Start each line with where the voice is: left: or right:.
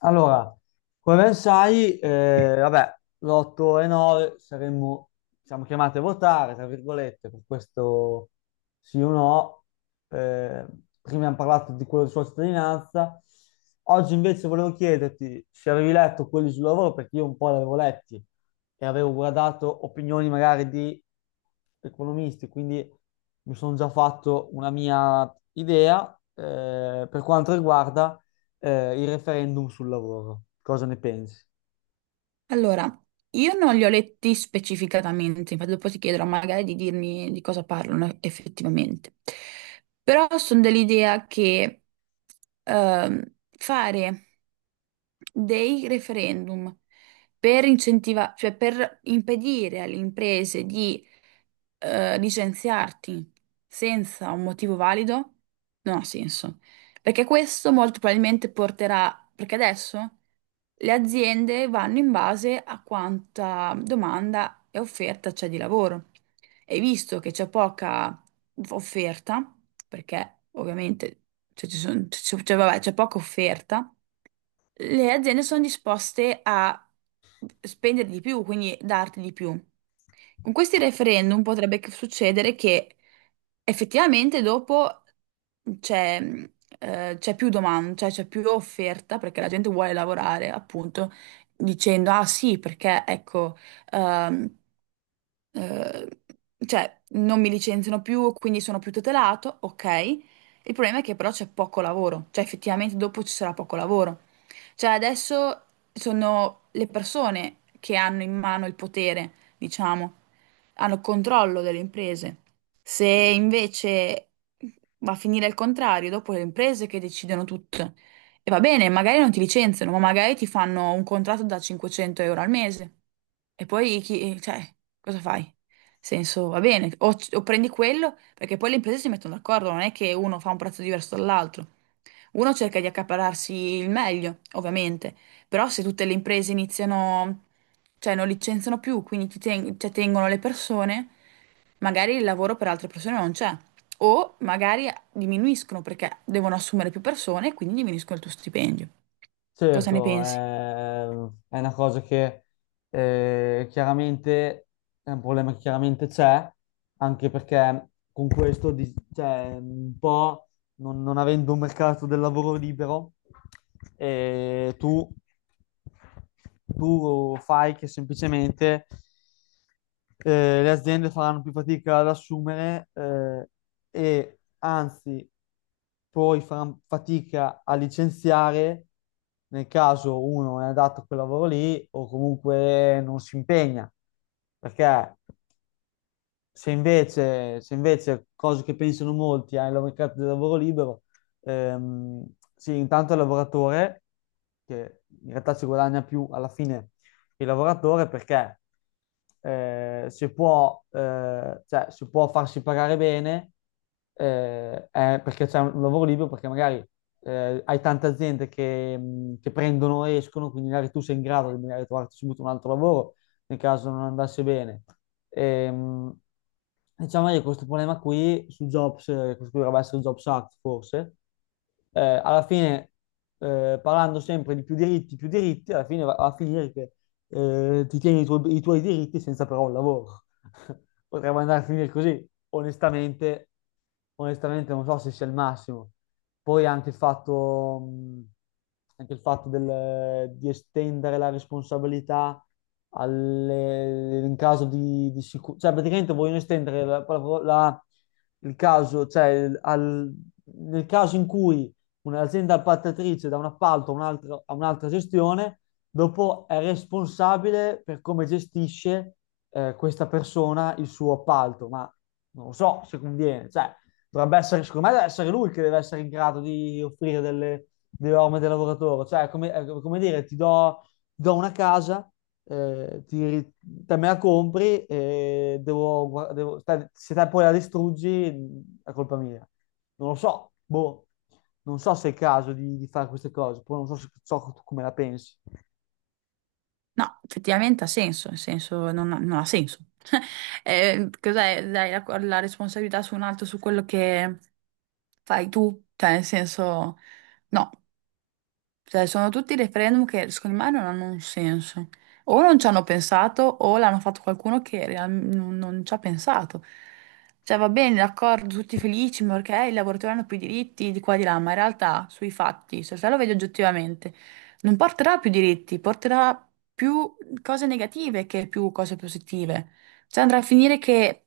left: Allora, come ben sai, l'8 e 9 siamo chiamati a votare, tra virgolette, per questo sì o no. Eh, Prima abbiamo parlato di quello di sua cittadinanza. Oggi invece volevo chiederti se avevi letto quelli sul lavoro, perché io un po' li avevo letti e avevo guardato opinioni magari di economisti, quindi mi sono già fatto una mia idea per quanto riguarda il referendum sul lavoro. Cosa ne pensi?
right: Allora, io non li ho letti specificatamente, infatti dopo ti chiederò magari di dirmi di cosa parlano effettivamente. Però sono dell'idea che ehm, fare dei referendum per cioè per impedire alle imprese di licenziarti senza un motivo valido non ha senso. Perché questo molto probabilmente porterà, perché adesso le aziende vanno in base a quanta domanda e offerta c'è di lavoro. E visto che c'è poca offerta, perché ovviamente cioè, ci son- c'è c'è- vabbè, c'è poca offerta, le aziende sono disposte a spendere di più, quindi darti di più. Con questi referendum potrebbe succedere che effettivamente dopo c'è c'è più domanda, cioè c'è più offerta perché la gente vuole lavorare, appunto, dicendo ah sì, perché ecco, ehm, eh, cioè non mi licenziano più, quindi sono più tutelato, ok. Il problema è che però c'è poco lavoro, cioè effettivamente dopo ci sarà poco lavoro. Cioè adesso sono le persone che hanno in mano il potere, diciamo, hanno controllo delle imprese. Se invece va a finire il contrario, dopo le imprese che decidono tutto. E va bene, magari non ti licenziano, ma magari ti fanno un contratto da 500 euro al mese. E poi chi, cioè, cosa fai? Senso, va bene, o prendi quello, perché poi le imprese si mettono d'accordo, non è che uno fa un prezzo diverso dall'altro. Uno cerca di accaparrarsi il meglio, ovviamente, però se tutte le imprese iniziano, cioè non licenziano più, quindi cioè, tengono le persone, magari il lavoro per altre persone non c'è. O magari diminuiscono perché devono assumere più persone e quindi diminuiscono il tuo stipendio. Cosa ne
left: Certo,
right: pensi?
left: è una cosa che chiaramente è un problema che chiaramente c'è, anche perché con questo, un po', non avendo un mercato del lavoro libero, eh, tu, tu fai che semplicemente le aziende faranno più fatica ad assumere, e anzi poi faranno fatica a licenziare nel caso uno non è adatto a quel lavoro lì o comunque non si impegna. Perché? Se invece, cosa che pensano molti, hai il mercato del lavoro libero, ehm, sì, intanto il lavoratore, che in realtà ci guadagna più alla fine il lavoratore perché, se può, cioè, se può farsi pagare bene, è perché c'è un lavoro libero, perché magari hai tante aziende che prendono e escono, quindi magari tu sei in grado di magari trovarti subito un altro lavoro nel caso non andasse bene. Ehm, diciamo che questo problema qui su Jobs, questo qui dovrebbe essere il Jobs Act forse. Alla fine, parlando sempre di più diritti, alla fine va a finire che, ti tieni i tuoi diritti senza però un lavoro. Potrebbe andare a finire così. Onestamente, onestamente non so se sia il massimo. Poi anche il fatto di estendere la responsabilità in caso di sicurezza. Cioè, praticamente vogliono estendere la- la- la- il caso, cioè, il- al- nel caso in cui un'azienda appaltatrice dà un appalto a un'altra gestione, dopo è responsabile per come gestisce, questa persona, il suo appalto. Ma non lo so se conviene. Cioè, dovrebbe essere, secondo me deve essere lui che deve essere in grado di offrire delle orme del lavoratore. Cioè, come, è come dire ti do una casa, te me la compri e devo, gua- devo- te- se te poi la distruggi, è colpa mia, non lo so, boh. Non so se è il caso di fare queste cose. Poi non so se, so tu come la pensi.
right: No, effettivamente ha senso, nel senso non ha senso. Cos'è? Dai la responsabilità su un altro, su quello che fai tu, cioè nel senso no. Cioè, sono tutti referendum che secondo me non hanno un senso. O non ci hanno pensato, o l'hanno fatto qualcuno che non ci ha pensato. Cioè, va bene, d'accordo, tutti felici, ma perché i lavoratori hanno più diritti di qua e di là, ma in realtà, sui fatti, se te lo vedi oggettivamente, non porterà più diritti, porterà più cose negative che più cose positive. Cioè, andrà a finire che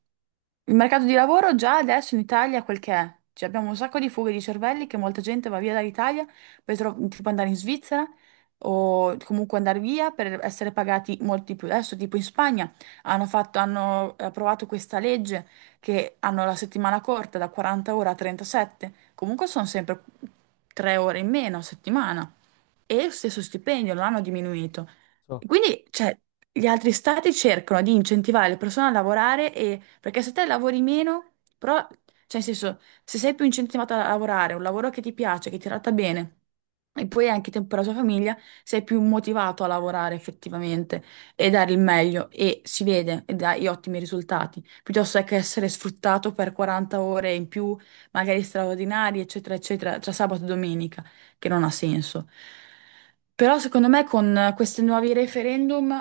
right: il mercato di lavoro già adesso in Italia è quel che è. Cioè, abbiamo un sacco di fughe di cervelli che molta gente va via dall'Italia tipo andare in Svizzera o comunque andare via per essere pagati molti più. Adesso tipo in Spagna hanno approvato questa legge che hanno la settimana corta da 40 ore a 37, comunque sono sempre 3 ore in meno a settimana e lo stesso stipendio, non hanno diminuito.
left: So-
right: Quindi, cioè, gli altri stati cercano di incentivare le persone a lavorare e, perché se te lavori meno, però, cioè, nel senso, se sei più incentivato a lavorare, un lavoro che ti piace, che ti tratta bene, e poi hai anche tempo per la tua famiglia, sei più motivato a lavorare effettivamente e dare il meglio e si vede e dai ottimi risultati, piuttosto che essere sfruttato per 40 ore in più, magari straordinarie, eccetera, eccetera, tra sabato e domenica che non ha senso. Però secondo me con questi nuovi referendum,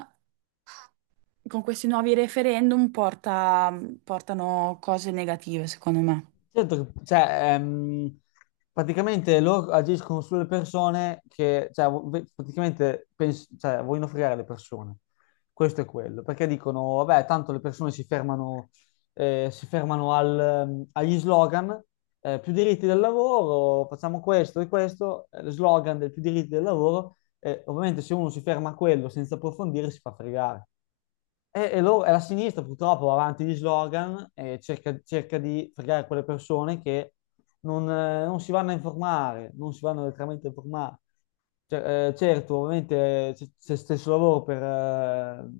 right: con questi nuovi referendum portano cose negative, secondo me.
left: Certo, cioè, praticamente loro agiscono sulle persone che, cioè, cioè, vogliono fregare le persone. Questo è quello, perché dicono, vabbè, tanto le persone si fermano al, agli slogan, più diritti del lavoro, facciamo questo e questo, slogan del più diritti del lavoro. Eh, ovviamente se uno si ferma a quello senza approfondire si fa fregare. E la sinistra purtroppo va avanti di slogan e cerca di fregare quelle persone che non si vanno a informare, non si vanno letteralmente a informare. Cioè, certo, ovviamente, c'è stesso lavoro per,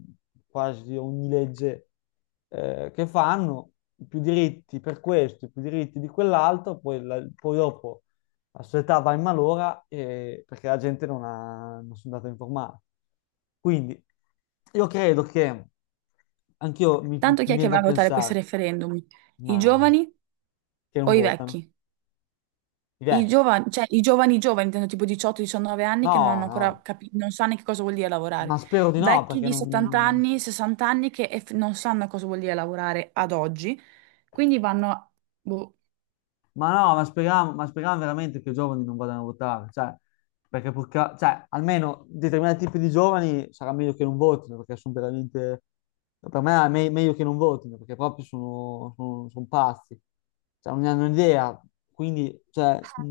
left: quasi ogni legge che fanno, più diritti per questo, più diritti di quell'altro, poi, poi dopo aspettava in malora, perché la gente non ha, non sono andato a informare. Quindi io credo che anch'io mi
right: Tanto chi è che
left: viene
right: va
left: da
right: a votare questi
left: pensare,
right: referendum? I
left: ma
right: giovani
left: che
right: o
left: non
right: i
left: votano,
right: vecchi?
left: i
right: I
left: vecchi.
right: giovani, cioè i giovani giovani, intendo tipo 18-19 anni che non hanno
left: No,
right: ancora
left: no,
right: capito, non sanno che cosa vuol dire lavorare.
left: ma spero di no
right: Vecchi
left: perché
right: di 70
left: non,
right: anni, 60 anni che non sanno cosa vuol dire lavorare ad oggi, quindi vanno boh.
left: ma no, ma speriamo veramente che i giovani non vadano a votare. Cioè, perché cioè, almeno determinati tipi di giovani sarà meglio che non votino, perché sono veramente, per me è meglio che non votino, perché proprio sono, sono pazzi, cioè, non ne hanno idea. Quindi cioè,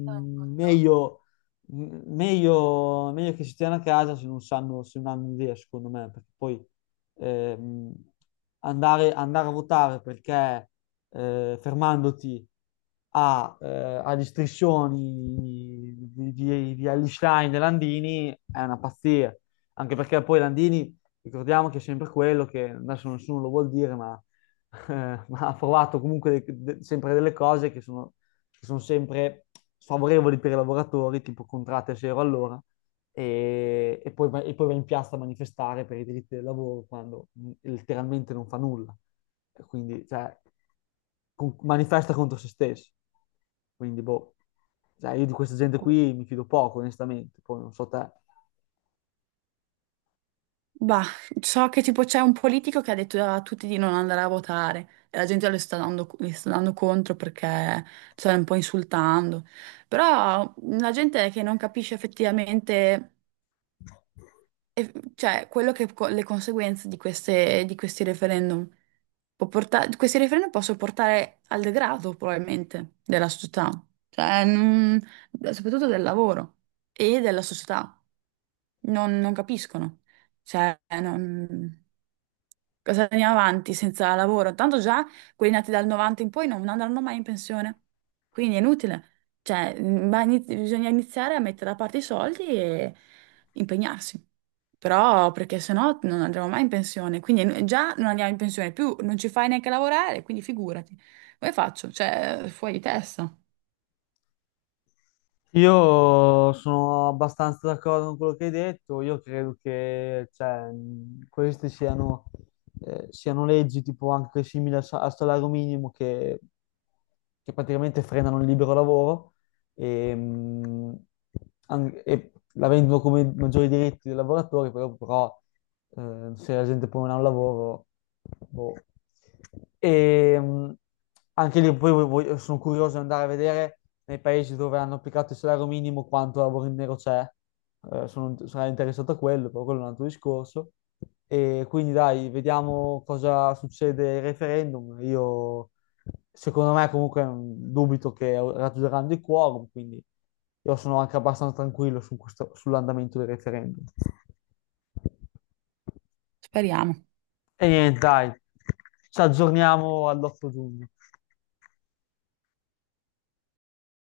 left: meglio, meglio che si stiano a casa se non sanno, se non hanno idea, secondo me, perché poi, ehm, andare a votare perché, fermandoti a, eh, agli striscioni di Einstein e Landini, è una pazzia. Anche perché poi Landini, ricordiamo che è sempre quello che adesso nessuno lo vuol dire, ma, ma ha provato comunque sempre delle cose che sono sempre sfavorevoli per i lavoratori, tipo contratti a zero all'ora e, e poi va in piazza a manifestare per i diritti del lavoro quando, letteralmente non fa nulla. E quindi, cioè, manifesta contro se stesso. Quindi, boh, cioè, io di questa gente
right: Boh.
left: qui mi fido poco, onestamente. Poi non so te.
right: Bah, so che tipo c'è un politico che ha detto a tutti di non andare a votare e la gente le sta dando contro perché sta un po' insultando. Però la gente è che non capisce effettivamente, cioè, quello che le conseguenze di di questi referendum questi referendum possono portare al degrado probabilmente della società, cioè, soprattutto del lavoro e della società non capiscono. Cioè, non... cosa andiamo avanti senza lavoro? Tanto già quelli nati dal 90 in poi non andranno mai in pensione, quindi è inutile. Cioè, bisogna iniziare a mettere da parte i soldi e impegnarsi. Però, perché sennò non andremo mai in pensione, quindi già non andiamo in pensione più, non ci fai neanche lavorare, quindi figurati. Come faccio? Cioè, fuori di testa.
left: Io sono abbastanza d'accordo con quello che hai detto. Io credo che cioè, queste siano, siano leggi tipo anche simili al, al salario minimo che praticamente frenano il libero lavoro. E e la vendono come maggiori diritti dei lavoratori, però, se la gente poi non ha un lavoro, boh. E, anche lì poi sono curioso di andare a vedere nei paesi dove hanno applicato il salario minimo quanto lavoro in nero c'è. Sarei interessato a quello, però quello è un altro discorso. E quindi dai, vediamo cosa succede al referendum. Io Secondo me comunque, dubito che raggiungeranno il quorum, quindi io sono anche abbastanza tranquillo su sull'andamento del referendum.
right: Speriamo.
left: E niente, dai, ci aggiorniamo all'8 giugno.